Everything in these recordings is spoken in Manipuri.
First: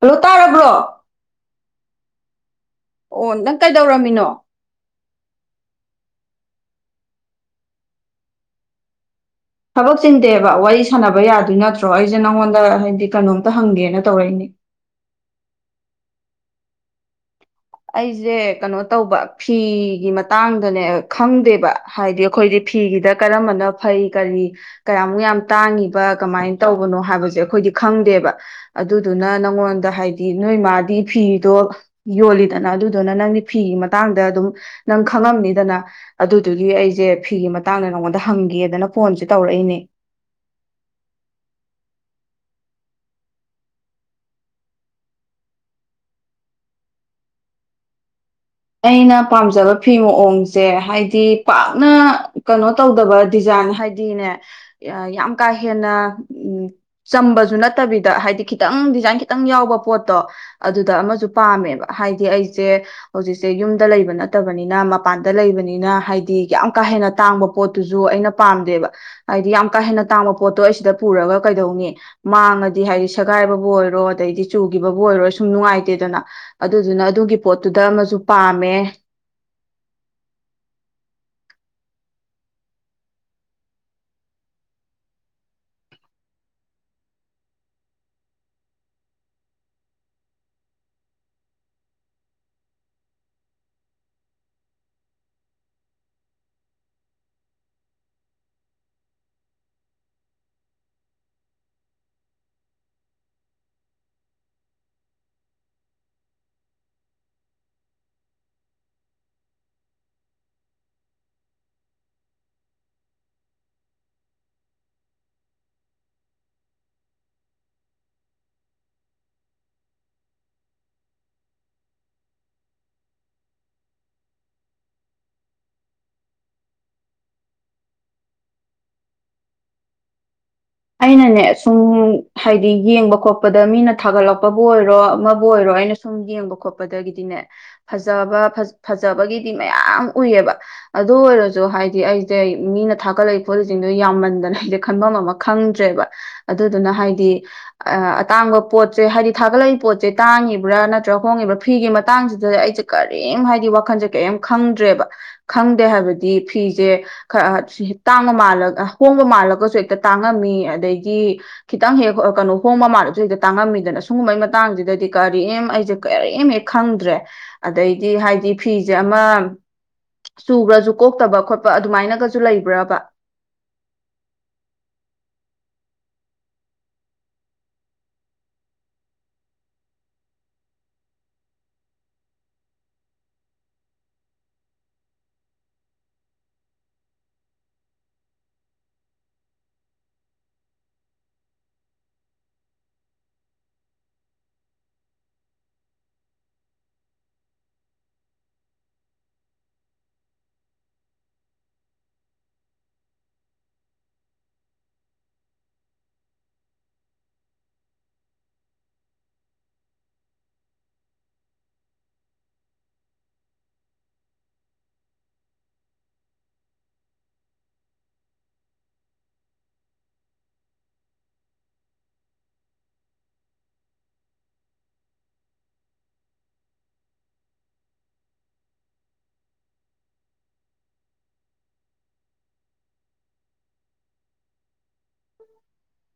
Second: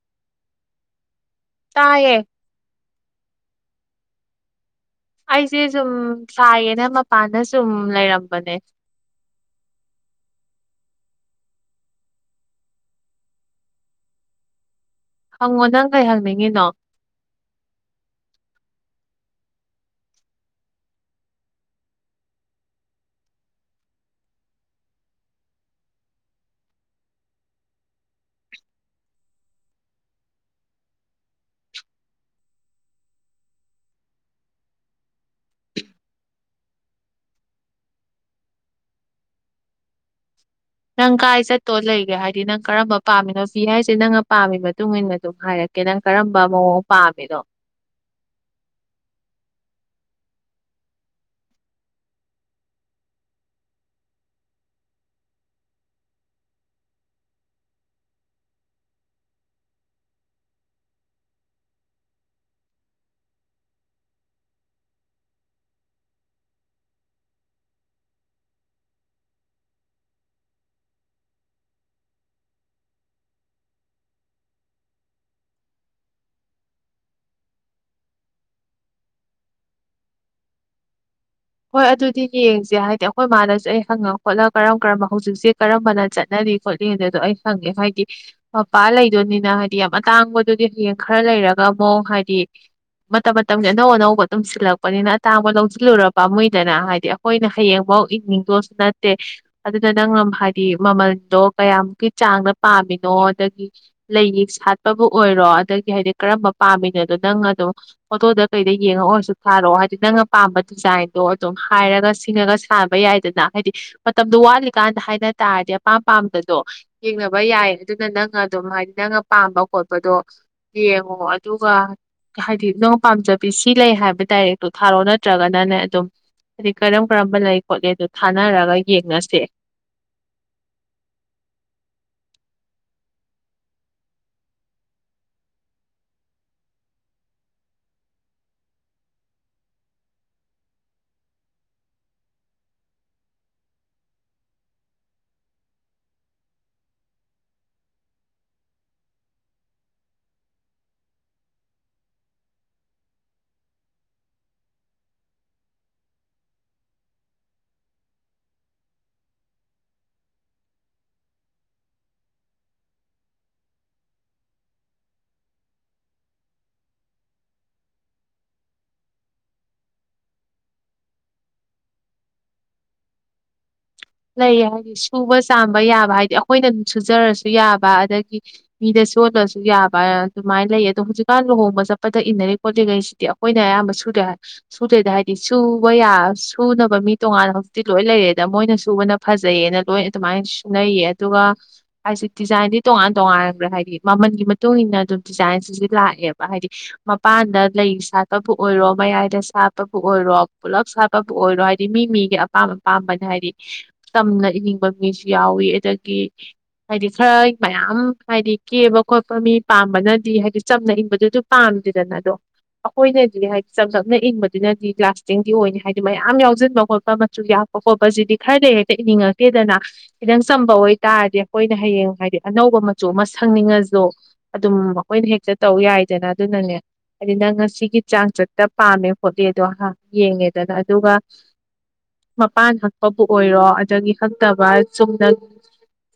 ꯍꯜꯂꯣ ꯇꯥꯔꯕ꯭ꯔꯣ ꯇꯥꯏꯌꯦꯦ ꯑꯣ ꯅꯪ ꯀꯩꯗꯧꯔꯝꯃꯤꯅꯣ ꯑꯩꯁꯦ ꯁꯨꯝ ꯁꯥꯏꯌꯦꯅ ꯃꯄꯥꯟꯗ ꯁꯨꯝ ꯂꯩꯔꯝꯕꯅꯦ ꯊꯕꯛ ꯆꯤꯡꯗꯦꯕ ꯋꯥꯔꯤ ꯁꯥꯟꯅꯕ ꯌꯥꯗꯣꯏ ꯅꯠꯇ꯭ꯔꯣ ꯑꯩꯁꯦ ꯅꯪꯉꯣꯟꯗ ꯍꯥꯏꯗꯤ ꯀꯩꯅꯣꯝꯇ ꯍꯪꯒꯦꯅ ꯇꯧꯔꯛꯏꯅꯤ ꯍꯪꯉꯣ ꯅꯪ ꯀꯩ ꯍꯪꯅꯤꯡꯉꯤꯅꯣ ꯑꯩꯁꯦ ꯀꯩꯅꯣ ꯇꯧꯕ ꯐꯤꯒꯤ ꯃꯇꯥꯡꯗꯅꯦ ꯈꯪꯗꯦꯕ ꯍꯥꯏꯗꯤ ꯑꯩꯈꯣꯏꯗꯤ ꯐꯤꯒꯤꯗ ꯀꯔꯝꯕꯅ ꯐꯩ ꯀꯔꯤ ꯀꯌꯥꯃꯨꯛ ꯌꯥꯝ ꯇꯥꯡꯉꯤꯕ ꯀꯃꯥꯏꯅ ꯇꯧꯕꯅꯣ ꯍꯥꯏꯕꯁꯦ ꯑꯩꯈꯣꯏꯗꯤ ꯈꯪꯗꯦꯕ ꯑꯗꯨꯗꯨꯅ ꯅꯪꯉꯣꯟꯗ ꯍꯥꯏꯗꯤ ꯅꯣꯏ ꯃꯥꯗꯤ ꯐꯤꯗꯣ ꯌꯣꯜꯂꯤ ꯑꯗꯨꯅ ꯑꯗꯨꯗꯨꯅ ꯅꯪꯗꯤ ꯐꯤꯒꯤ ꯃꯇꯥꯡꯗ ꯑꯗꯨꯝ ꯅꯪ ꯈꯪꯉꯝꯅꯤꯗꯅ ꯑꯗꯨꯗꯨꯒꯤ ꯑꯩꯁꯦ ꯐꯤꯒꯤ ꯃꯇꯥꯡꯗ ꯅꯪꯉꯣꯟꯗ ꯍꯪꯒꯦꯗꯅ ꯐꯣꯟꯁꯦ ꯇꯧꯔꯛꯏꯅꯤ ꯅꯪ ꯀꯥꯏ ꯆꯠꯇꯣ ꯂꯩꯒꯦ ꯍꯥꯏꯗꯤ ꯅꯪ ꯀꯔꯝꯕ ꯄꯥꯝꯃꯤꯅꯣ ꯐꯤ ꯍꯥꯏꯁꯦ ꯅꯪꯅ ꯄꯥꯝꯃꯤ ꯃꯇꯨꯡ ꯏꯟꯅ ꯑꯗꯨꯝ ꯍꯥꯏꯔꯛꯀꯦ ꯅꯪ ꯀꯔꯝꯕ ꯃꯑꯣꯡ ꯄꯥꯝꯃꯤꯅꯣ ꯑꯩꯅ ꯄꯥꯝꯖꯕ ꯐꯤ ꯃꯑꯣꯡꯁꯦ ꯍꯥꯏꯗꯤ ꯄꯥꯛꯅ ꯀꯩꯅꯣ ꯇꯧꯗꯕ ꯗꯤꯖꯥꯏꯟ ꯍꯥꯏꯗꯤꯅꯦ ꯌꯥꯝ ꯀꯥ ꯍꯦꯟꯅ ꯆꯝꯕꯁꯨ ꯅꯠꯇꯕꯤꯗ ꯍꯥꯏꯗꯤ ꯈꯤꯇꯪ ꯗꯤꯖꯥꯏꯟ ꯈꯤꯇꯪ ꯌꯥꯎꯕ ꯄꯣꯠꯇꯣ ꯑꯗꯨꯗ ꯑꯃꯁꯨ ꯄꯥꯝꯃꯦꯕ ꯍꯥꯏꯗꯤ ꯑꯩꯁꯦ ꯍꯧꯖꯤꯛꯁꯦ ꯌꯨꯝꯗ ꯂꯩꯕ ꯅꯠꯇꯕꯅꯤꯅ ꯃꯄꯥꯟꯗ ꯂꯩꯕꯅꯤꯅ ꯍꯥꯏꯗꯤ ꯌꯥꯝ ꯀꯥ ꯍꯦꯟꯅ ꯇꯥꯡꯕ ꯄꯣꯠꯇꯨꯁꯨ ꯑꯩꯅ ꯄꯥꯝꯗꯦꯕ ꯍꯥꯏꯗꯤ ꯌꯥꯝ ꯀꯥ ꯍꯦꯟꯅ ꯇꯥꯡꯕ ꯄꯣꯠꯇꯣ ꯑꯩ ꯁꯤꯗ ꯄꯨꯔꯒ ꯀꯩꯗꯧꯅꯤ ꯃꯥꯡꯉꯗꯤ ꯍꯥꯏꯗꯤ ꯁꯦꯒꯥꯏꯕꯕꯨ ꯑꯣꯏꯔꯣ ꯑꯗꯩꯗꯤ ꯆꯨꯈꯤꯕꯕꯨ ꯑꯣꯏꯔꯣ ꯁꯨꯝ ꯅꯨꯡꯉꯥꯏꯇꯦꯗꯅ ꯑꯗꯨꯗꯨꯅ ꯑꯗꯨꯒꯤ ꯄꯣꯠꯇꯨꯗ ꯑꯃꯁꯨ ꯇꯨ ꯄꯥꯝꯃꯦ ꯍꯣꯏ ꯑꯗꯨꯗꯤ ꯌꯦꯡꯁꯦ ꯍꯥꯏꯗꯤ ꯑꯩꯈꯣꯏ ꯏ ꯃꯥꯅꯁꯨ ꯑꯩ ꯍꯪꯉ ꯈꯣꯠꯂ ꯀꯔꯝ ꯀꯔꯝꯕ ꯍꯧꯖꯤꯛꯁꯦ ꯀꯔꯝꯕꯅ ꯆꯠꯅꯔꯤ ꯈꯣꯠꯂꯤ ꯑꯗꯣ ꯑꯩ ꯍꯪꯉꯦ ꯍꯥꯏꯗꯤ ꯃꯄꯥ ꯂꯩꯗꯣꯏꯅꯤꯅ ꯍꯥꯏꯗꯤ ꯌꯥꯝ ꯑꯇꯥꯡꯕꯗꯨꯗꯤ ꯍꯌꯦꯡ ꯈꯔ ꯂꯩꯔꯒ ꯑꯃꯨꯛ ꯍꯥꯏꯗꯤ ꯃꯇꯝ ꯃꯇꯝꯁꯦ ꯑꯅꯧ ꯑꯅꯧꯕ ꯑꯗꯨꯝ ꯁꯤꯜꯂꯛꯄꯅꯤꯅ ꯑꯇꯥꯡꯕ ꯂꯧꯁꯤꯜꯂꯔꯕ ꯄꯥꯝꯃꯏꯗꯅ ꯍꯥꯏꯗꯤ ꯑꯩꯈꯣꯏꯅ ꯍꯌꯦꯡꯐꯥꯎ ꯏꯪꯅꯤꯡꯗꯣꯁꯨ ꯅꯠꯇꯦ ꯑꯗꯨꯅ ꯅꯪꯅ ꯍꯥꯏꯗꯤ ꯃꯃꯟꯗꯣ ꯀꯌꯥꯃꯨꯛꯀꯤ ꯆꯥꯡꯅ ꯄꯥꯝꯃꯤꯅꯣ ꯑꯗꯒꯤ ꯂꯩ ꯌꯦ ꯁꯥꯠꯄꯕꯨ ꯑꯣꯏꯔꯣ ꯑꯗꯒꯤ ꯍꯥꯏꯗꯤ ꯀꯔꯝꯕ ꯄꯥꯝꯃꯤꯅꯣꯗꯣ ꯅꯪ ꯑꯗꯨꯝ ꯐꯣꯇꯣꯗ ꯀꯩꯗ ꯌꯦꯡꯉ ꯑꯣꯏꯔꯁꯨ ꯊꯥꯔꯛꯑꯣ ꯍꯥꯏꯗꯤ ꯅꯪꯅ ꯄꯥꯝꯕ ꯗꯤꯖꯥꯏꯟ ꯑꯗꯣ ꯑꯗꯨꯝ ꯍꯥꯏꯔꯒ ꯁꯤꯡꯉꯒ ꯁꯥꯅꯕ ꯌꯥꯏꯗꯅ ꯍꯥꯏꯗꯤ ꯃꯇꯝꯗꯣ ꯋꯥꯠꯂꯤꯀꯥꯟꯗ ꯍꯥꯏꯅ ꯇꯥꯔꯗꯤ ꯑꯄꯥꯝ ꯄꯥꯝꯕꯗꯣ ꯌꯦꯡꯅꯕ ꯌꯥꯏ ꯑꯗꯨꯅ ꯅꯪ ꯑꯗꯨꯝ ꯍꯥꯏꯗꯤ ꯅꯪꯅ ꯄꯥꯝꯕ ꯈꯣꯠꯄꯗꯣ ꯌꯦꯡꯉꯣ ꯑꯗꯨꯒ ꯍꯥꯏꯗꯤ ꯅꯪ ꯄꯥꯝꯖꯕꯤ ꯁꯤ ꯂꯩ ꯍꯥꯏꯕ ꯗꯥꯏꯔꯦꯛꯇꯣ ꯊꯥꯔꯛꯑꯣ ꯅꯠꯇ꯭ꯔꯒꯅꯅꯦ ꯑꯗꯨꯝ ꯍꯥꯏꯗꯤ ꯀꯔꯝ ꯀꯔꯝꯕ ꯂꯩ ꯈꯣꯠꯂꯤ ꯑꯗꯨ ꯊꯥꯅꯔꯒ ꯌꯦꯡꯅꯥꯁꯦ ꯑꯩꯅꯅꯦ ꯁꯨꯝ ꯍꯥꯏꯗꯤ ꯌꯦꯡꯕ ꯈꯣꯠꯄꯗ ꯃꯤꯅ ꯊꯥꯒꯠꯂꯛꯄꯕꯨ ꯑꯣꯏꯔꯣ ꯑꯃꯕꯨ ꯑꯣꯏꯔꯣ ꯑꯩꯅ ꯁꯨꯝ ꯌꯦꯡꯕ ꯈꯣꯠꯄꯗꯒꯤꯗꯤꯅꯦ ꯐꯖꯕ ꯐꯖꯕꯒꯤꯗꯤ ꯃꯌꯥꯝ ꯎꯏꯑꯕ ꯑꯗꯨ ꯑꯣꯏꯔꯁꯨ ꯍꯥꯏꯗꯤ ꯑꯩꯁꯦ ꯃꯤꯅ ꯊꯥꯒꯠꯂꯛꯏ ꯄꯣꯠꯁꯤꯡꯗꯣ ꯌꯥꯝꯃꯟꯗꯅ ꯑꯩꯁꯦ ꯈꯟꯐꯝꯃ ꯑꯃ ꯈꯪꯗ꯭ꯔꯦꯕ ꯑꯗꯨꯗꯨꯅ ꯍꯥꯏꯗꯤ ꯑꯇꯥꯡꯕ ꯄꯣꯠꯁꯦ ꯍꯥꯏꯗꯤ ꯊꯥꯒꯠꯂꯛꯏ ꯄꯣꯠꯁꯦ ꯇꯥꯡꯉꯤꯕ꯭ꯔꯥ ꯅꯠꯇ꯭ꯔꯒ ꯍꯣꯡꯉꯤꯕ꯭ꯔꯥ ꯐꯤꯒꯤ ꯃꯇꯥꯡꯁꯤꯗ ꯑꯩꯁꯦ ꯀꯔꯤꯝ ꯍꯥꯏꯗꯤ ꯋꯥꯈꯜꯁꯦ ꯀꯔꯤꯝ ꯈꯪꯗ꯭ꯔꯦꯕ ꯈꯪꯗꯦ ꯍꯥꯏꯕꯗꯤ ꯐꯤꯁꯦ ꯈ ꯇꯥꯡꯕ ꯃꯥꯜꯂꯒ ꯍꯣꯡꯕ ꯃꯥꯜꯂꯒꯁꯨ ꯍꯦꯛꯇ ꯇꯥꯡꯉꯝꯃꯤ ꯑꯗꯩꯗꯤ ꯈꯤꯇꯪ ꯍꯦꯛ ꯀꯩꯅꯣ ꯍꯣꯡꯕ ꯃꯥꯜꯂꯁꯨ ꯍꯗ ꯇꯥꯡꯉꯝꯃꯤꯗꯅ ꯁꯨꯒꯨꯝꯕꯩ ꯃꯇꯥꯡꯁꯤꯗꯗꯤ ꯀꯔꯤꯝ ꯑꯩꯁꯦ ꯀꯔꯤꯝ ꯍꯦꯛ ꯈꯪꯗ꯭ꯔꯦ ꯑꯗꯩꯗꯤ ꯍꯥꯏꯗꯤ ꯐꯤꯁꯦ ꯑꯃ ꯆꯨꯈ꯭ꯔꯁꯨ ꯀꯣꯛꯇꯕ ꯈꯣꯠꯄ ꯑꯗꯨꯃꯥꯏꯅꯒꯁꯨ ꯂꯩꯕ꯭ꯔꯕ ꯂꯩꯌꯦ ꯍꯥꯏꯗꯤ ꯁꯨꯕ ꯆꯥꯝꯕ ꯌꯥꯕ ꯍꯥꯏꯗꯤ ꯑꯩꯈꯣꯏꯅ ꯁꯨꯖꯔꯁꯨ ꯌꯥꯕ ꯑꯗꯒꯤ ꯃꯤꯗ ꯆꯣꯜꯂꯁꯨ ꯌꯥꯕ ꯑꯗꯨꯃꯥꯏꯅ ꯂꯩ ꯑꯗꯣ ꯍꯧꯖꯤꯛꯀꯥꯟ ꯂꯨꯍꯣꯡꯕ ꯆꯠꯄꯗ ꯏꯟꯅꯔꯤ ꯈꯣꯠꯂꯤꯈꯩꯁꯤꯗꯤ ꯑꯩꯈꯣꯏꯅ ꯑꯌꯥꯝꯕ ꯁꯨꯗ꯭ꯔꯦ ꯁꯨꯗ꯭ꯔꯦꯗ ꯍꯥꯏꯗꯤ ꯁꯨꯕ ꯁꯨꯅꯕ ꯃꯤ ꯇꯣꯉꯥꯟꯅ ꯍꯧꯖꯤꯛꯇꯤ ꯂꯣꯏ ꯂꯩꯔꯦꯗ ꯃꯣꯏꯅ ꯁꯨꯕꯅ ꯐꯖꯩꯌꯦꯅ ꯂꯣꯏ ꯑꯗꯨꯃꯥꯏꯅ ꯁꯨꯅꯩꯌꯦ ꯑꯗꯨꯒ ꯍꯥꯏꯁ ꯗꯤꯖꯥꯏꯟꯗꯤ ꯇꯣꯉꯥꯟ ꯇꯣꯉꯥꯟꯕ꯭ꯔꯥ ꯍꯥꯏꯗꯤ ꯃꯃꯜꯒꯤ ꯃꯇꯨꯡ ꯏꯟꯅ ꯑꯗꯨꯝ ꯗꯤꯖꯥꯏꯟꯁꯤꯁ ꯂꯥꯛꯑꯦꯕ ꯍꯥꯏꯗꯤ ꯃꯄꯥꯟꯗ ꯂꯩ ꯁꯥꯠꯄꯕꯨ ꯑꯣꯏꯔꯣ ꯃꯌꯥꯏꯗ ꯁꯥꯠꯄꯕꯨ ꯑꯣꯏꯔꯣ ꯄꯨꯂꯞ ꯁꯥꯠꯄꯕꯨ ꯑꯣꯏꯔꯣ ꯍꯥꯏꯗꯤ ꯃꯤ ꯃꯤꯒꯤ ꯑꯄꯥꯝ ꯑꯄꯥꯝꯕꯅ ꯍꯥꯏꯗꯤ ꯇꯝꯅ ꯏꯅꯤꯡꯕ ꯃꯤꯁꯨ ꯌꯥꯎꯋꯤ ꯑꯗꯒꯤ ꯍꯥꯏꯗꯤ ꯈꯔ ꯃꯌꯥꯝ ꯍꯥꯏꯗꯤ ꯀꯦꯕ ꯈꯣꯠꯄ ꯃꯤ ꯄꯥꯝꯕꯅꯗꯤ ꯍꯥꯏꯗꯤ ꯆꯝꯅ ꯏꯪꯕꯗꯨꯁꯨ ꯄꯥꯝꯗꯦꯗꯅ ꯑꯗꯣ ꯑꯩꯈꯣꯏꯅꯗꯤ ꯍꯥꯏꯗꯤ ꯆꯝ ꯆꯞꯅ ꯏꯪꯕꯗꯨꯅꯗꯤ ꯂꯥꯁꯇꯤꯡꯗꯤ ꯑꯣꯏꯅꯅꯤ ꯍꯥꯏꯗꯤ ꯃꯌꯥꯝ ꯌꯥꯎꯁꯤꯟꯕ ꯈꯣꯠꯄ ꯃꯆꯨ ꯌꯥꯛꯄ ꯈꯣꯠꯄꯁꯤꯗꯤ ꯈꯔꯗꯤ ꯍꯦꯛꯇ ꯏꯅꯤꯡꯉꯛꯇꯦꯗꯅ ꯈꯤꯇꯪ ꯆꯝꯕ ꯑꯣꯏꯇꯥꯔꯗꯤ ꯑꯩꯈꯣꯏꯅ ꯍꯌꯦꯡ ꯍꯥꯏꯗꯤ ꯑꯅꯧꯕ ꯃꯆꯨ ꯑꯃ ꯁꯪꯅꯤꯡꯉꯁꯨ ꯑꯗꯨꯝ ꯑꯩꯈꯣꯏꯅ ꯍꯦꯛꯇ ꯇꯧ ꯌꯥꯏꯗꯅ ꯑꯗꯨꯅꯅꯦ ꯍꯥꯏꯗꯤ ꯅꯪ ꯉꯁꯤꯒꯤ ꯆꯥꯡ ꯆꯠꯇ ꯄꯥꯝꯃꯦ ꯈꯣꯠꯂꯦꯗꯣ ꯌꯦꯡꯉꯦꯗꯅ ꯑꯗꯨꯒ ꯃꯄꯥꯟ ꯍꯛ ꯄꯥꯕꯨ ꯑꯣꯏꯔꯣ ꯑꯗꯒꯤ ꯍꯛꯇꯕ ꯆꯨꯝꯅ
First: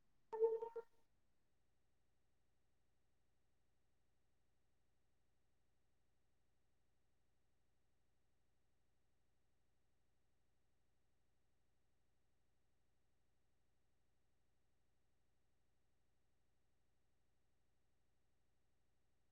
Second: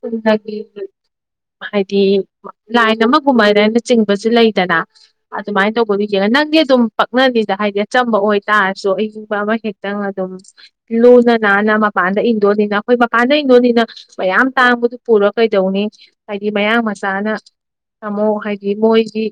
ꯆꯨꯝꯅꯒꯤ ꯍꯥꯏꯗꯤ ꯂꯥꯏꯟ ꯑꯃꯒꯨꯝꯕꯅ ꯆꯤꯡꯕꯁꯨ ꯂꯩꯗꯅ ꯑꯗꯨꯃꯥꯏꯅ ꯇꯧꯕꯗꯨ ꯌꯦꯡꯉ ꯅꯪꯒꯤ ꯑꯗꯨꯝ ꯄꯛꯅꯅꯤꯗ ꯍꯥꯏꯗꯤ ꯑꯆꯝꯕ ꯑꯣꯏꯇꯥꯔꯁꯨ ꯑꯏꯤꯡꯕ ꯑꯃ ꯍꯦꯛꯇꯪ ꯑꯗꯨꯝ ꯂꯨꯅ ꯅꯅꯥꯅ ꯃꯄꯥꯟꯗ ꯏꯪꯗꯣꯏꯅꯤꯅ ꯑꯩꯈꯣꯏ ꯃꯄꯥꯟꯗ ꯏꯪꯗꯣꯏꯅꯤꯅ ꯃꯌꯥꯝ ꯇꯥꯡꯕꯗꯨ ꯄꯨꯔꯣ ꯀꯩꯗꯧꯅꯤ ꯍꯥꯏꯗꯤ ꯃꯌꯥꯡ ꯃꯆꯥꯅ ꯑꯃꯥꯃꯨꯛ ꯍꯥꯏꯗꯤ ꯃꯣꯏꯗꯤ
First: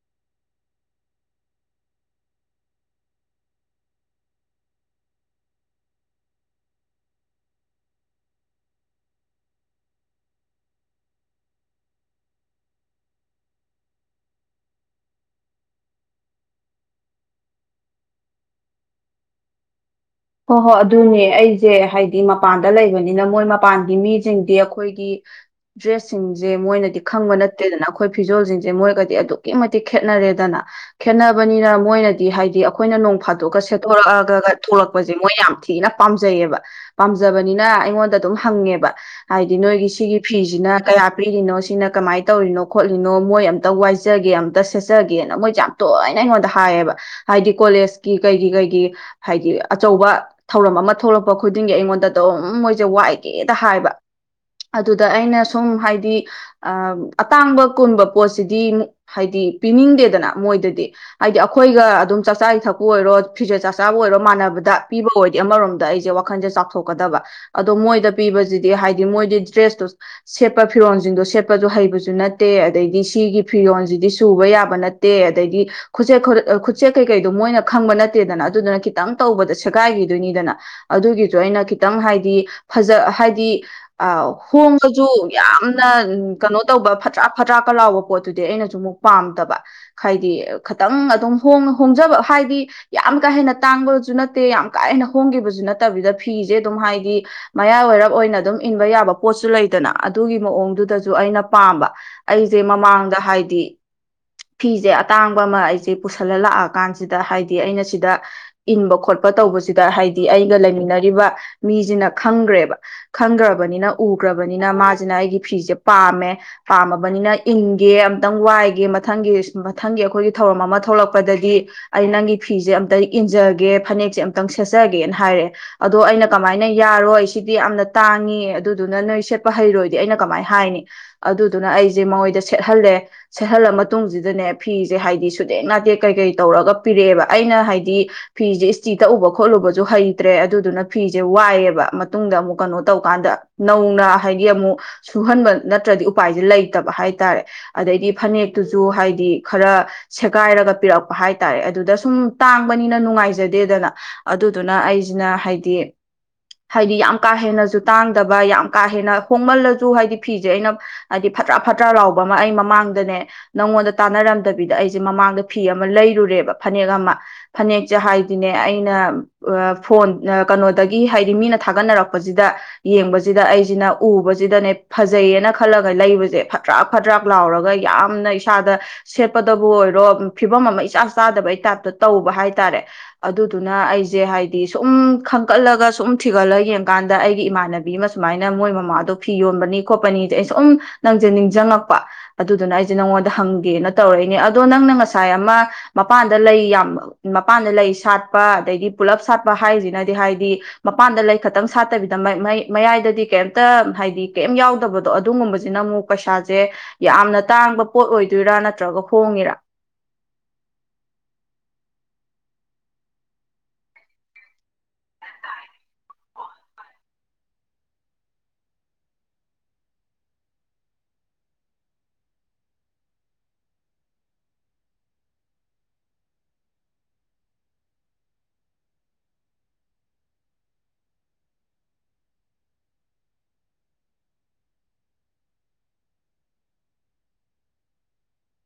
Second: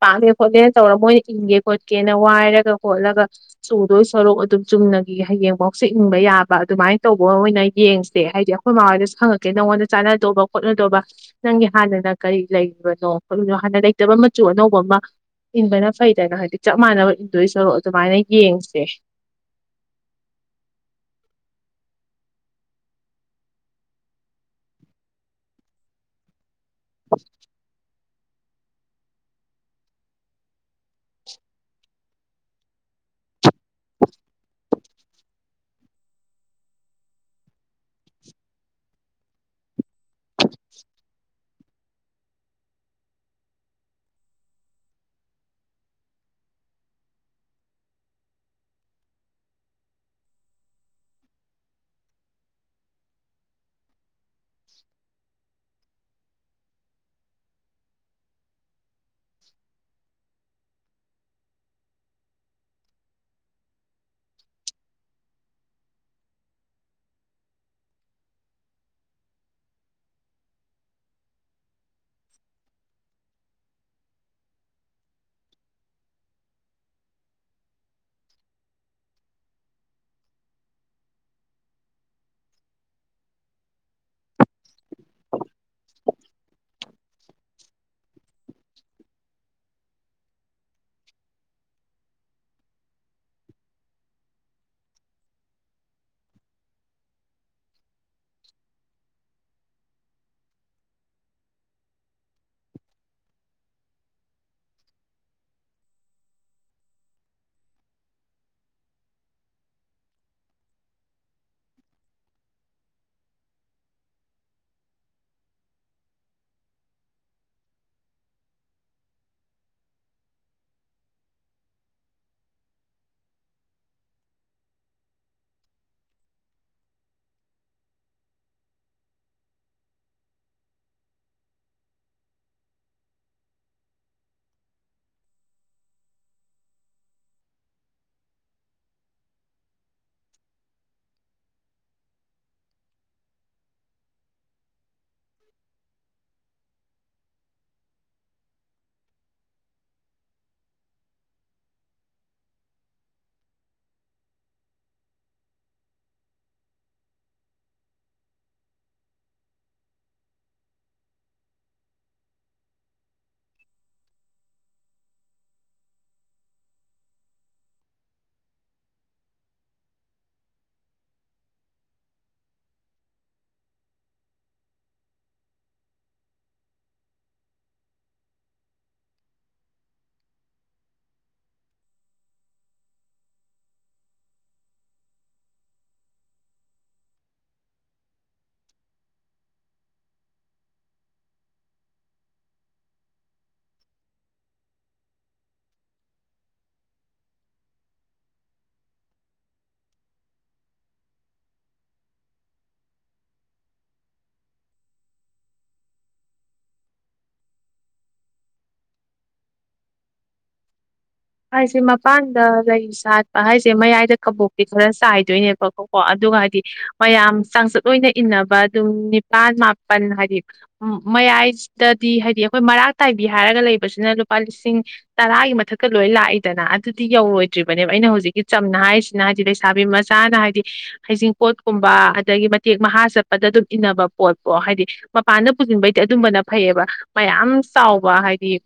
ꯄꯥꯝꯃꯦ ꯈꯣꯠꯂꯦꯅ ꯇꯧꯔꯒ ꯃꯣꯏꯅ ꯏꯪꯒꯦ ꯈꯣꯠꯀꯦꯅ ꯋꯥꯏꯔꯒ ꯈꯣꯠꯂꯒ ꯆꯨꯗꯣꯏ ꯁꯣꯔꯨ ꯑꯗꯨꯝ ꯆꯨꯝꯅꯒꯤ ꯍꯌꯦꯡꯐꯥꯎꯁꯨ ꯏꯪꯕ ꯌꯥꯕ ꯑꯗꯨꯃꯥꯏꯅ ꯇꯧꯕ ꯑꯣꯏꯅ ꯌꯦꯡꯁꯦ ꯍꯥꯏꯗꯤ ꯑꯩꯈꯣꯏꯃꯉꯣꯏꯗꯁꯨ ꯈꯪꯉꯛꯀꯦ ꯅꯪꯉꯣꯟꯗ ꯆꯥꯟꯅꯗꯧꯕ ꯈꯣꯠꯅꯗꯧꯕ ꯅꯪꯒꯤ ꯍꯥꯟꯅꯅ ꯀꯔꯤ ꯂꯩꯔꯤꯕꯅꯣ ꯈꯣꯠꯂꯤꯕꯅꯣ ꯍꯥꯟꯅ ꯂꯩꯇꯕ ꯃꯆꯨ ꯑꯅꯧꯕ ꯑꯃ ꯏꯟꯕꯅ ꯐꯩꯗꯅ ꯍꯥꯏꯗꯤ ꯆꯞ ꯃꯥꯟꯅꯕ ꯏꯟꯗꯣꯏꯁꯔ ꯑꯗꯨꯃꯥꯏꯅ ꯌꯦꯡꯁꯦ ꯍꯣꯏ ꯍꯣꯏ ꯑꯗꯨꯅꯦ ꯑꯩꯁꯦ ꯍꯥꯏꯗꯤ ꯃꯄꯥꯟꯗ ꯂꯩꯕꯅꯤꯅ ꯃꯣꯏ ꯃꯄꯥꯟꯒꯤ ꯃꯤꯁꯤꯡꯗꯤ ꯑꯩꯈꯣꯏꯒꯤ ꯗ꯭ꯔꯦꯁꯁꯤꯡꯁꯦ ꯁꯦ ꯃꯣꯏꯅꯗꯤ ꯈꯪꯕ ꯅꯠꯇꯦꯗꯅ ꯑꯩꯈꯣꯏ ꯐꯤꯖꯣꯜꯁꯤꯡꯁꯦ ꯃꯣꯏꯒꯗꯤ ꯑꯗꯨꯛꯀꯤ ꯃꯇꯤꯛ ꯈꯦꯠꯅꯔꯦꯗꯅ ꯈꯦꯠꯅꯕꯅꯤꯅ ꯃꯣꯏꯅꯗꯤ ꯍꯥꯏꯗꯤ ꯑꯩꯈꯣꯏꯅ ꯅꯣꯡ ꯐꯥ ꯑꯗꯨꯒꯦꯊꯣꯔꯛꯑꯒ ꯊꯣꯛꯛ ꯌꯥꯝ ꯊꯤꯅ ꯄꯥꯝꯖꯩꯌꯦꯕ ꯄꯥꯝꯖꯕꯅꯤꯅ ꯑꯩꯉꯣꯟꯗ ꯑꯗꯨꯝ ꯍꯪꯉꯦꯕ ꯍꯥꯏꯗꯤ ꯅꯣꯏꯒꯤ ꯁꯤꯒꯤ ꯐꯤꯁꯤꯅ ꯀꯌꯥ ꯄꯤꯔꯤꯅꯣ ꯁꯤꯅ ꯀꯃꯥꯏꯅ ꯇꯧꯔꯤꯅꯣ ꯈꯣꯠꯂꯤꯅꯣ ꯃꯣꯏ ꯑꯃꯝꯇ ꯋꯥꯏꯖꯒꯦ ꯑꯃꯝꯇ ꯁꯦꯠꯆꯒꯦꯅ ꯃꯣꯏꯁꯦ ꯌꯥꯝ ꯇꯣꯏꯅ ꯑꯩꯉꯣꯟꯗ ꯍꯥꯏꯌꯦꯕ ꯍꯥꯏꯗꯤ ꯀꯣꯂꯦꯖꯀꯤ ꯀꯩꯒꯤ ꯀꯩꯒꯤ ꯍꯥꯏꯗꯤ ꯑꯆꯧꯕ ꯊꯧꯔꯝ ꯑꯃ ꯊꯣꯛꯂꯛꯄ ꯈꯨꯗꯤꯡꯒꯤ ꯑꯩꯉꯣꯟꯗ ꯑꯗꯨꯝ ꯃꯣꯏꯁꯦ ꯋꯥꯏꯒꯦꯗ ꯍꯥꯏꯕ ꯑꯗꯨꯗ ꯑꯩꯅ ꯁꯨꯝ ꯍꯥꯏ ꯍꯥꯏꯗꯤ ꯑꯇꯥꯡꯕ ꯀꯨꯟꯕ ꯄꯣꯠꯁꯤꯗꯤ ꯍꯥꯏꯗꯤ ꯄꯤꯅꯤꯡꯗꯦꯗꯅ ꯃꯣꯏꯗꯗꯤ ꯍꯥꯏꯗꯤ ꯑꯩꯈꯣꯏꯒ ꯑꯗꯨꯝ ꯆꯥꯛꯆꯥ ꯏꯊꯛꯄꯨ ꯑꯣꯏꯔꯣ ꯐꯤꯖꯦꯠ ꯆꯥꯛꯆꯥꯕꯨ ꯑꯣꯏꯔꯣ ꯃꯥꯟꯅꯕꯗ ꯗ ꯄꯤꯕ ꯑꯣꯏꯗꯤ ꯑꯃꯔꯣꯝꯗ ꯑꯩꯁꯦ ꯋꯥꯈꯜꯁꯦ ꯆꯥꯎꯊꯣꯛꯀꯗꯕ ꯑꯗꯣ ꯃꯣꯏꯗ ꯄꯤꯕꯁꯤꯗꯤ ꯍꯥꯏꯗꯤ ꯃꯣꯏꯗꯤ ꯗ꯭ꯔꯦꯁꯇꯨ ꯁꯦꯠꯄ ꯐꯤꯔꯣꯜꯁꯤꯡꯗꯣ ꯁꯦꯠꯄꯗ ꯍꯩꯕꯁꯨ ꯅꯠꯇꯦ ꯑꯗꯩꯗꯤ ꯁꯤꯒꯤ ꯐꯤꯔꯣꯜꯁꯤꯗꯤ ꯁꯨꯕ ꯌꯥꯕ ꯅꯠꯇꯦ ꯑꯗꯩꯗꯤ ꯈꯨ ꯈꯨꯠꯁꯦꯛ ꯀꯩꯀꯩꯗꯣ ꯃꯣꯏꯅ ꯈꯪꯕ ꯅꯠꯇꯦꯗꯅ ꯑꯗꯨꯗꯨꯅ ꯈꯤꯇꯪ ꯇꯧꯕꯗ ꯁꯦꯒꯥꯏꯈꯤꯗꯣꯏꯅꯤꯗꯅ ꯑꯗꯨꯒꯤꯁꯨ ꯑꯩꯅ ꯈꯤꯇꯪ ꯍꯥꯏꯗꯤ ꯐꯖ ꯍꯥꯏꯗꯤ ꯍꯣꯡꯕꯁꯨ ꯌꯥꯝꯅ ꯀꯩꯅꯣ ꯇꯧꯕ ꯐꯠꯇ꯭ꯔꯥꯛꯥ ꯐꯠꯇ꯭ꯔꯥꯛꯀ ꯂꯥꯎꯕ ꯄꯣꯠꯇꯨꯗꯤ ꯑꯩꯅꯁꯨ ꯑꯃꯨꯛ ꯄꯥꯝꯗꯕ ꯍꯥꯏꯗꯤ ꯈꯤꯇꯪ ꯑꯗꯨꯝꯣꯡ ꯍꯣꯡꯖꯕ ꯍꯥꯏꯗꯤ ꯌꯥꯝ ꯀꯥ ꯍꯦꯟꯅ ꯇꯥꯡꯕꯁꯨ ꯌꯥꯝ ꯀꯥ ꯍꯦꯟꯅ ꯍꯣꯡꯈꯤꯕꯁꯨ ꯅꯠꯇꯕꯤꯗ ꯐꯤꯁꯦ ꯑꯗꯨꯝ ꯍꯥꯏꯗꯤ ꯃꯌꯥꯏ ꯋꯥꯏꯔꯞ ꯑꯣꯏꯅ ꯑꯗꯨꯝ ꯏꯟꯕ ꯌꯥꯕ ꯄꯣꯠꯁꯨ ꯂꯩꯗꯅ ꯑꯗꯨꯒꯤ ꯃꯑꯣꯡꯗꯨꯗꯁꯨ ꯑꯩꯅ ꯄꯥꯝꯕ ꯑꯩꯁꯦ ꯃꯃꯥꯡꯗ ꯍꯥꯏꯗꯤ ꯐꯤꯁꯦ ꯑꯇꯥꯡꯕ ꯑꯃ ꯑꯩꯁꯦ ꯄꯨꯁꯜꯂ ꯂꯥꯛꯑꯀꯥꯟꯁꯤꯗ ꯍꯥꯏꯗꯤ ꯑꯩꯅ ꯁꯤꯗ ꯏꯟꯕ ꯈꯣꯠꯄ ꯇꯧꯕꯁꯤꯗ ꯍꯥꯏꯗꯤ ꯑꯩꯒ ꯂꯩꯃꯤꯟꯅꯔꯤꯕ ꯃꯤꯁꯤꯅ ꯈꯪꯈ꯭ꯔꯦꯕ ꯈꯪꯈ꯭ꯔꯕꯅꯤꯅ ꯎꯈ꯭ꯔꯕꯅꯤꯅ ꯃꯥꯁꯤꯅ ꯑꯩꯒꯤ ꯐꯤꯁꯦ ꯄꯥꯝꯃꯦ ꯄꯥꯝꯃꯕꯅꯤꯅ ꯏꯟꯒꯦ ꯑꯃꯝꯇꯪ ꯋꯥꯏꯒꯦ ꯃꯊꯪꯒꯤ ꯃꯊꯪꯒꯤ ꯑꯩꯈꯣꯏꯒꯤ ꯊꯧꯔꯝ ꯑꯃ ꯊꯣꯛꯂꯛꯄꯗꯗꯤ ꯑꯩ ꯅꯪꯒꯤ ꯐꯤꯁꯦ ꯑꯝꯇꯪ ꯏꯟꯖꯒꯦ ꯐꯅꯦꯛꯁꯦ ꯑꯃꯨꯛꯇꯪ ꯁꯦꯠꯆꯒꯦꯅ ꯍꯥꯏꯔꯛꯑꯦ ꯑꯗꯣ ꯑꯩꯅ ꯀꯃꯥꯏꯅ ꯌꯥꯔꯣꯏ ꯑꯩ ꯁꯤꯗꯤ ꯌꯥꯝꯅ ꯇꯥꯡꯉꯤ ꯑꯗꯨꯗꯨꯅ ꯅꯣꯏ ꯁꯦꯠꯄ ꯍꯩꯔꯣꯏꯗꯤ ꯑꯩꯅ ꯀꯃꯥꯏꯅ ꯍꯥꯏꯅꯤ ꯑꯗꯨꯗꯨꯅ ꯑꯩꯁꯦ ꯃꯣꯏꯗ ꯁꯦꯠꯍꯜꯂꯦ ꯁꯦꯠꯍꯜꯂ ꯃꯇꯨꯡꯁꯤꯗꯅꯦ ꯐꯤꯁꯦ ꯍꯥꯏꯗꯤ ꯁꯨꯗꯦꯛ ꯅꯥꯇꯦꯛ ꯀꯩ ꯀꯩ ꯇꯧꯔꯒ ꯄꯤꯔꯛꯑꯦꯕ ꯑꯩꯅ ꯍꯥꯏꯗꯤ ꯐꯤꯁꯦ ꯆꯤ ꯇꯛꯎꯕ ꯈꯣꯠꯂꯨꯕꯁꯨ ꯍꯩꯇ꯭ꯔꯦ ꯑꯗꯨꯗꯨꯅ ꯐꯤꯁꯦ ꯋꯥꯏꯑꯦꯕ ꯃꯇꯨꯡꯗ ꯑꯃꯨꯛ ꯀꯩꯅꯣ ꯇꯧꯀꯥꯟꯗ ꯅꯧꯅ ꯍꯥꯏꯗꯤ ꯑꯃꯨꯛ ꯁꯨꯍꯟꯕ ꯅꯠꯇ꯭ꯔꯗꯤ ꯎꯄꯥꯏꯁꯦ ꯂꯩꯇꯕ ꯍꯥꯏꯇꯥꯔꯦ ꯑꯗꯩꯗꯤ ꯐꯅꯦꯛꯇꯨꯁꯨ ꯍꯥꯏꯗꯤ ꯈꯔ ꯁꯦꯒꯥꯏꯔꯒ ꯄꯤꯔꯛꯄ ꯍꯥꯏꯇꯥꯔꯦ ꯑꯗꯨꯗ ꯁꯨꯝ ꯇꯥꯡꯕꯅꯤꯅ ꯅꯨꯡꯉꯥꯏꯖꯗ ꯗꯦꯗꯅ ꯑꯗꯨꯗꯨꯅ ꯑꯩꯁꯤꯅ ꯍꯥꯏꯗꯤ ꯍꯥꯏꯗꯤ ꯌꯥꯝ ꯀꯥ ꯍꯦꯟꯅꯁꯨ ꯇꯥꯡꯗꯕ ꯌꯥꯝ ꯀꯥ ꯍꯦꯟꯅ ꯍꯣꯡꯃꯜꯂꯁꯨ ꯍꯥꯏꯗꯤ ꯐꯤꯁꯦ ꯑꯩꯅ ꯍꯥꯏꯗꯤ ꯐꯠꯇ꯭ꯔꯥ ꯐꯠꯇ꯭ꯔꯥ ꯂꯥꯎꯕ ꯑꯃ ꯑꯩ ꯃꯃꯥꯡꯗꯅꯦ ꯅꯪꯉꯣꯟꯗ ꯇꯥꯟꯅꯔꯝꯗꯕꯤꯗ ꯑꯩꯁꯦ ꯃꯃꯥꯡꯗ ꯐꯤ ꯑꯃ ꯂꯩꯔꯨꯔꯦꯕ ꯐꯅꯦꯛ ꯑꯃ ꯐꯅꯦꯛꯁꯦ ꯍꯥꯏꯗꯤ ꯗꯤꯅꯦ ꯑꯩꯅ ꯐꯣꯟ ꯀꯩꯅꯣꯗꯒꯤ ꯍꯥꯏꯗꯤ ꯃꯤꯅ ꯊꯥꯒꯠꯅꯔꯛꯄꯁꯤꯗ ꯌꯦꯡꯕꯁꯤꯗ ꯑꯩꯁꯤꯅ ꯎꯕꯁꯤꯗꯅꯦ ꯐꯖꯩꯌꯦꯅ ꯈꯜꯂꯒ ꯂꯩꯕꯁꯦ ꯐꯠꯇ꯭ꯔꯥꯛ ꯐꯠꯇ꯭ꯔꯥꯛ ꯂꯥꯎꯔꯒ ꯌꯥꯝꯅ ꯏꯁꯥꯗ ꯁꯦꯠꯄꯗꯕꯨ ꯑꯣꯏꯔꯣ ꯐꯤꯕꯝ ꯑꯃ ꯏꯆꯥ ꯆꯥꯗꯕꯩ ꯇꯥꯏꯞꯇ ꯇꯧꯕ ꯍꯥꯏꯇꯥꯔꯦ ꯑꯗꯨꯗꯨꯅ ꯑꯩꯁꯦ ꯍꯥꯏꯗꯤ ꯁꯨꯝ ꯈꯟꯒꯠꯂꯒ ꯁꯨꯝ ꯊꯤꯒꯠꯂ ꯌꯦꯡꯀꯥꯟꯗ ꯑꯩꯒꯤ ꯏꯃꯥꯟꯅꯕꯤ ꯑꯃ ꯁꯨꯃꯥꯏꯅ ꯃꯣꯏ ꯃꯃꯥꯗꯣ ꯐꯤ ꯌꯣꯟꯕꯅꯤ ꯈꯣꯠꯄꯅꯤꯁꯦ ꯑꯩ ꯁꯨꯝ ꯅꯪꯁꯦ ꯅꯤꯡꯁꯤꯡꯉꯛꯄ ꯑꯗꯨꯗꯨꯅ ꯑꯩꯁꯦ ꯅꯪꯉꯣꯟꯗ ꯍꯪꯒꯦꯅ ꯇꯧꯔꯛꯏꯅꯦ ꯑꯗꯣ ꯅꯪꯅ ꯉꯁꯥꯏ ꯑꯃ ꯃꯄꯥꯟꯗ ꯂꯩ ꯌꯥꯝ ꯃꯄꯥꯟꯗ ꯂꯩꯁ ꯁꯥꯠꯄ ꯑꯗꯗꯒꯤ ꯄꯨꯜꯂꯞ ꯁꯥꯠꯄ ꯍꯥꯏꯁꯤꯅꯗꯤ ꯍꯥꯏꯗꯤ ꯃꯄꯥꯟꯗ ꯂꯩ ꯈꯛꯇꯪ ꯁꯥꯠꯇꯕꯤꯗ ꯃꯌꯥꯏꯗꯗꯤ ꯀꯩꯝꯇ ꯍꯥꯏꯗꯤ ꯀꯩꯝ ꯌꯥꯎꯗꯕꯗꯣ ꯑꯗꯨꯒꯨꯝꯕꯁꯤꯅ ꯑꯃꯨꯛ ꯄꯩꯁꯥꯁꯦ ꯌꯥꯝꯅ ꯇꯥꯡꯕ ꯄꯣꯠ ꯑꯣꯏꯗꯣꯏꯔꯥ ꯅꯠꯇ꯭ꯔꯒ ꯍꯣꯡꯉꯤꯔꯥ ꯍꯥꯏꯁꯦ ꯃꯄꯥꯟꯗ ꯂꯩ ꯁꯥꯠꯄ ꯍꯥꯏꯁꯦ ꯃꯌꯥꯏꯗ ꯀꯕꯣꯛꯇꯤ ꯈꯔ ꯆꯥꯏꯗꯣꯏꯅꯦꯕꯀꯣꯀꯣ ꯑꯗꯨꯒ ꯍꯥꯏꯗꯤ ꯃꯌꯥꯝ ꯆꯥꯡꯆꯠ ꯑꯣꯏꯅ ꯏꯟꯅꯕ ꯑꯗꯨꯝ ꯅꯤꯄꯥꯜ ꯃꯥꯄꯜ ꯍꯥꯏꯗꯤ ꯃꯌꯥꯏꯗꯗꯤ ꯍꯥꯏꯗꯤ ꯑꯩꯈꯣꯏ ꯃꯔꯥꯛ ꯇꯥꯏꯕꯤ ꯍꯥꯏꯔꯒ ꯂꯩꯕꯁꯤꯅ ꯂꯨꯄꯥ ꯂꯤꯁꯤꯡ ꯇꯔꯥꯒꯤ ꯃꯊꯛꯇ ꯂꯣꯏ ꯂꯥꯛꯏꯗꯅ ꯑꯗꯨꯗꯤ ꯌꯧꯔꯣꯏꯗ꯭ꯔꯤꯕꯅꯦꯕ ꯑꯩꯅ ꯍꯧꯖꯤꯛꯀꯤ ꯆꯝꯅ ꯍꯥꯏꯔꯤꯁꯤꯅ ꯍꯥꯏꯗꯤ ꯂꯩꯁꯥꯕꯤ ꯃꯆꯥꯅ ꯍꯥꯏꯗꯤ ꯍꯩꯖꯤꯡꯄꯣꯠꯀꯨꯝꯕ ꯑꯗꯒꯤ ꯃꯇꯦꯛ ꯃꯍꯥ ꯆꯠꯄꯗ ꯑꯗꯨꯝ ꯏꯟꯅꯕ ꯄꯣꯠꯄꯣ ꯍꯥꯏꯗꯤ ꯃꯄꯥꯟꯗ ꯄꯨꯁꯤꯟꯕꯩꯗꯤ ꯑꯗꯨꯝꯕꯅ ꯐꯩꯌꯦꯕ ꯃꯌꯥꯝ ꯆꯥꯎꯕ ꯍꯥꯏꯗꯤ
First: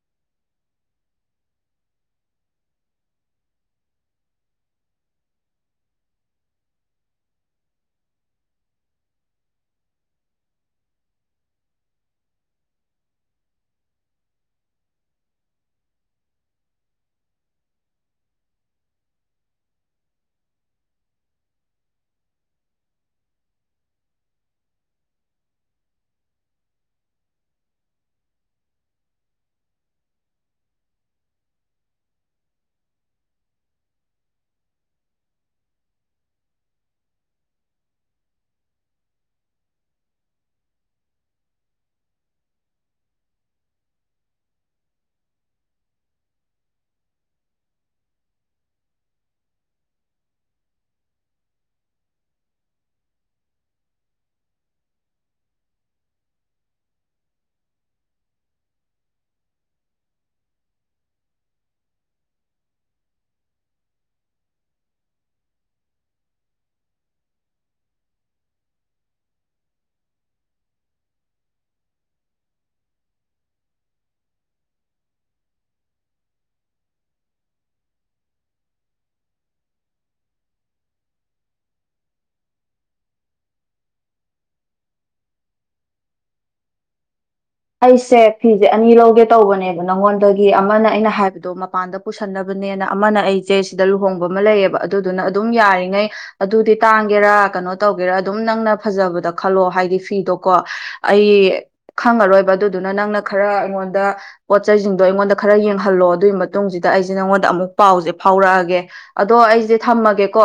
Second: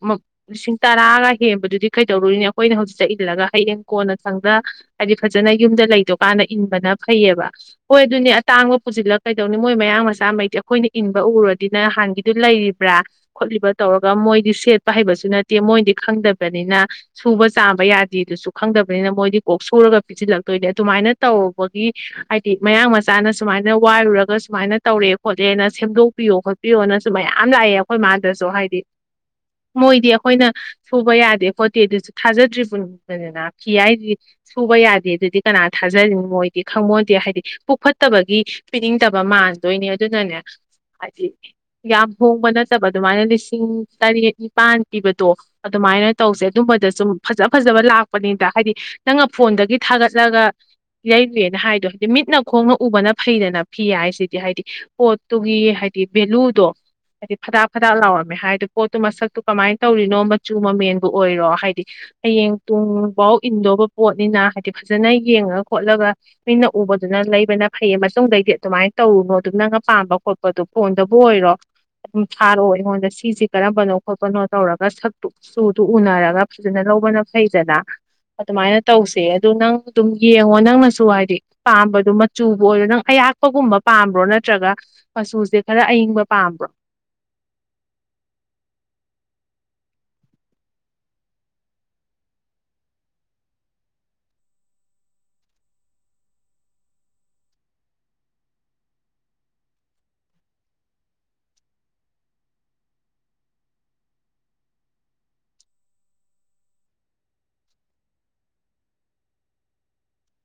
ꯂꯤꯁꯤꯡ ꯇꯔꯥꯒ ꯍꯦꯟꯕꯗꯨꯗꯤ ꯀꯩꯗꯧꯔꯨꯏꯅꯤ ꯑꯩꯈꯣꯏꯅ ꯍꯧꯖꯤꯛ ꯆ ꯏꯜꯂꯒ ꯍꯌꯦꯡ ꯀꯣꯟꯅ ꯁꯪꯗ ꯍꯥꯏꯗꯤ ꯐꯖꯅ ꯌꯨꯝꯗ ꯂꯩꯗꯧꯀꯥꯟꯗ ꯏꯟꯕꯅ ꯐꯩꯌꯦꯕ ꯍꯣꯏ ꯑꯗꯨꯅꯦ ꯑꯇꯥꯡꯕ ꯄꯨꯁꯤꯜꯂꯒ ꯀꯩꯗꯧꯅꯤ ꯃꯣꯏ ꯃꯌꯥꯡ ꯃꯆꯥ ꯃꯩꯗꯤ ꯑꯩꯈꯣꯏꯅ ꯏꯟꯕ ꯎꯔꯗꯤꯅ ꯅꯥꯟꯒꯤꯗꯨ ꯂꯩꯔꯤꯕ꯭ꯔꯥ ꯈꯣꯠꯂꯤꯕꯥ ꯇꯧꯔꯒ ꯃꯣꯏꯗꯤ ꯁꯦꯠꯄ ꯍꯩꯕꯁꯨ ꯅꯠꯇꯦ ꯃꯣꯏꯗꯤ ꯈꯪꯗꯕꯅꯤꯅ ꯁꯨꯕ ꯆꯥꯕ ꯌꯥꯗꯦꯗꯨꯁꯨ ꯈꯪꯗꯕꯅꯤꯅ ꯃꯣꯏꯗꯤ ꯀꯣꯛ ꯁꯨꯔꯒ ꯄꯤꯖꯤꯜꯂꯛꯇꯣꯏꯅꯦ ꯑꯗꯨꯃꯥꯏꯅ ꯇꯧꯔꯛꯕꯒꯤ ꯍꯥꯏꯗꯤ ꯃꯌꯥꯡ ꯃꯆꯥꯅ ꯁꯨꯃꯥꯏꯅ ꯋꯥꯏꯔꯨꯔꯒ ꯁꯨꯃꯥꯏꯅ ꯇꯧꯔꯦ ꯈꯣꯠꯂꯦꯅ ꯁꯦꯝꯗꯣꯛꯄꯤꯌꯣ ꯈꯣꯠꯄꯤꯌꯣꯅꯁꯨ ꯃꯌꯥꯝ ꯂꯥꯛꯑꯦ ꯑꯩꯈꯣꯏ ꯃꯥꯗꯁꯨ ꯍꯥꯏꯗꯤ ꯃꯣꯏꯗꯤ ꯑꯩꯈꯣꯏꯅ ꯁꯨꯕ ꯌꯥꯗꯦ ꯈꯣꯠꯇꯦ ꯗꯨꯁꯨ ꯊꯥꯖꯗ꯭ꯔꯤꯕꯅꯤ ꯗꯅ ꯐꯤ ꯍꯥꯏꯗꯤ ꯁꯨꯕ ꯌꯥꯗꯦ ꯗꯨꯗꯤ ꯀꯅꯥ ꯊꯥꯖꯅꯤ ꯃꯣꯏꯗꯤ ꯈꯪꯕꯣꯟꯗꯦ ꯍꯥꯏꯗꯤ ꯄꯨꯛꯐꯠꯇꯕꯒꯤ ꯄꯤꯅꯤꯡꯗꯕ ꯃꯥꯟꯗꯣꯏꯅꯦ ꯑꯗꯨꯅꯅꯦ ꯍꯥꯏꯗꯤ ꯌꯥꯝ ꯍꯣꯡꯕ ꯅꯠꯇꯕ ꯑꯗꯨꯃꯥꯏꯅ ꯂꯤꯁꯤꯡ ꯇꯔꯦꯠ ꯅꯤꯄꯥꯟ ꯄꯤꯕꯗꯣ ꯑꯗꯨꯃꯥꯏꯅ ꯇꯧꯁꯦ ꯑꯗꯨꯝꯕꯗ ꯁꯨꯝ ꯐꯖ ꯐꯖꯕ ꯂꯥꯛꯄꯅꯤꯗ ꯍꯥꯏꯗꯤ ꯅꯪꯅ ꯐꯣꯟꯗꯒꯤ ꯊꯥꯒꯠꯂꯒ ꯂꯩꯔꯨꯅ ꯍꯥꯏꯗꯣ ꯍꯥꯏꯗꯤ ꯃꯤꯠꯅ ꯈꯣꯡꯅ ꯎꯕꯅ ꯐꯩꯗꯅ ꯐꯤ ꯍꯥꯏꯁꯤꯗꯤ ꯍꯥꯏꯗꯤ ꯄꯣꯠꯇꯨꯒꯤ ꯍꯥꯏꯗꯤ ꯚꯦꯂꯨꯗꯣ ꯍꯥꯏꯗꯤ ꯐꯗꯥꯛ ꯐꯗꯥꯛ ꯂꯥꯎꯔꯝꯃꯦ ꯍꯥꯏꯗꯣ ꯄꯣꯠꯇꯨ ꯃꯁꯛꯇꯨ ꯀꯃꯥꯏꯅ ꯇꯧꯔꯤꯅꯣ ꯃꯆꯨ ꯃꯃꯦꯟ ꯕꯨ ꯑꯣꯏꯔꯣ ꯍꯥꯏꯗꯤ ꯍꯌꯦꯡ ꯇꯨꯡꯕꯥꯎ ꯏꯟꯗꯣꯕ ꯄꯣꯠꯅꯤꯅ ꯍꯥꯏꯗꯤ ꯐꯖꯅ ꯌꯦꯡꯉ ꯈꯣꯠꯂꯒ ꯃꯤꯅ ꯎꯕꯗꯅ ꯂꯩꯕꯅ ꯐꯩꯌꯦ ꯃꯇꯨꯡꯗꯩꯗꯤ ꯑꯗꯨꯃꯥꯏꯅ ꯇꯧꯔꯨꯅꯣ ꯑꯗꯨ ꯅꯪꯅ ꯄꯥꯝꯕ ꯈꯣꯠꯄꯗꯨ ꯐꯣꯟꯗꯕꯨ ꯑꯣꯏꯔꯣ ꯎꯝ ꯊꯥꯔꯑꯣ ꯑꯩꯉꯣꯟꯗ ꯁꯤꯁꯤ ꯀꯔꯝꯕꯅꯣ ꯈꯣꯠꯄꯅꯣ ꯇꯧꯔꯒ ꯁꯛꯇꯨ ꯆꯨ ꯇꯨ ꯎꯅꯔꯒ ꯐꯖꯅ ꯂꯧꯕꯅ ꯐꯩꯗꯅ ꯑꯗꯨꯃꯥꯏꯅ ꯇꯧꯁꯦ ꯑꯗꯨ ꯅꯪ ꯑꯗꯨꯝ ꯌꯦꯡꯉꯣ ꯅꯪꯅꯁꯨ ꯍꯥꯏꯗꯤ ꯄꯥꯝꯕꯗꯨ ꯃꯆꯨꯕꯨ ꯑꯣꯏꯔꯣ ꯅꯪ ꯑꯌꯥꯛꯄꯒꯨꯝꯕ ꯄꯥꯝꯕ꯭ꯔꯣ ꯅꯠꯇ꯭ꯔꯒ ꯃꯆꯨꯁꯦ ꯈꯔ ꯑꯏꯪꯕ ꯄꯥꯝꯕ꯭ꯔꯣ ꯑꯩꯁꯦ ꯐꯤꯖꯦ ꯑꯅꯤ ꯂꯧꯒꯦ ꯇꯧꯕꯅꯦꯕ ꯅꯪꯉꯣꯟꯗꯒꯤ ꯑꯃꯅ ꯑꯩꯅ ꯍꯥꯏꯕꯗꯣ ꯃꯄꯥꯟꯗ ꯄꯨꯁꯟꯅꯕꯅꯦꯅ ꯑꯃꯅ ꯑꯩꯖꯦ ꯁꯤꯗ ꯂꯨꯍꯣꯡꯕ ꯑꯃ ꯂꯩꯌꯦꯕ ꯑꯗꯨꯗꯨꯅ ꯑꯗꯨꯝ ꯌꯥꯔꯤꯉꯩ ꯑꯗꯨꯗꯤ ꯇꯥꯡꯒꯦꯔꯥ ꯀꯅꯣ ꯇꯧꯒꯦꯔꯥ ꯑꯗꯨꯝ ꯅꯪꯅ ꯐꯖꯕꯗ ꯈꯜꯂꯣ ꯍꯥꯏꯗꯤ ꯐꯤꯗꯣꯀꯣ ꯑꯩ ꯈꯪꯉꯔꯣꯏ ꯑꯗꯨꯗꯨꯅ ꯅꯪꯅ ꯈꯔ ꯑꯩꯉꯣꯟꯗ ꯄꯣꯠ ꯆꯩꯁꯤꯡꯗꯣ ꯑꯩꯉꯣꯟꯗ ꯈꯔ ꯌꯦꯡꯍꯜꯂꯣ ꯑꯗꯨꯏ ꯃꯇꯨꯡꯖꯤꯗ ꯑꯩꯁꯦ ꯅꯪꯉꯣꯟꯗ ꯑꯃꯨꯛ ꯄꯥꯎꯖꯦ ꯐꯥꯎꯔꯛꯑꯒꯦ ꯑꯗꯣ ꯑꯩꯁꯦ ꯊꯝꯃꯒꯦꯀꯣ꯫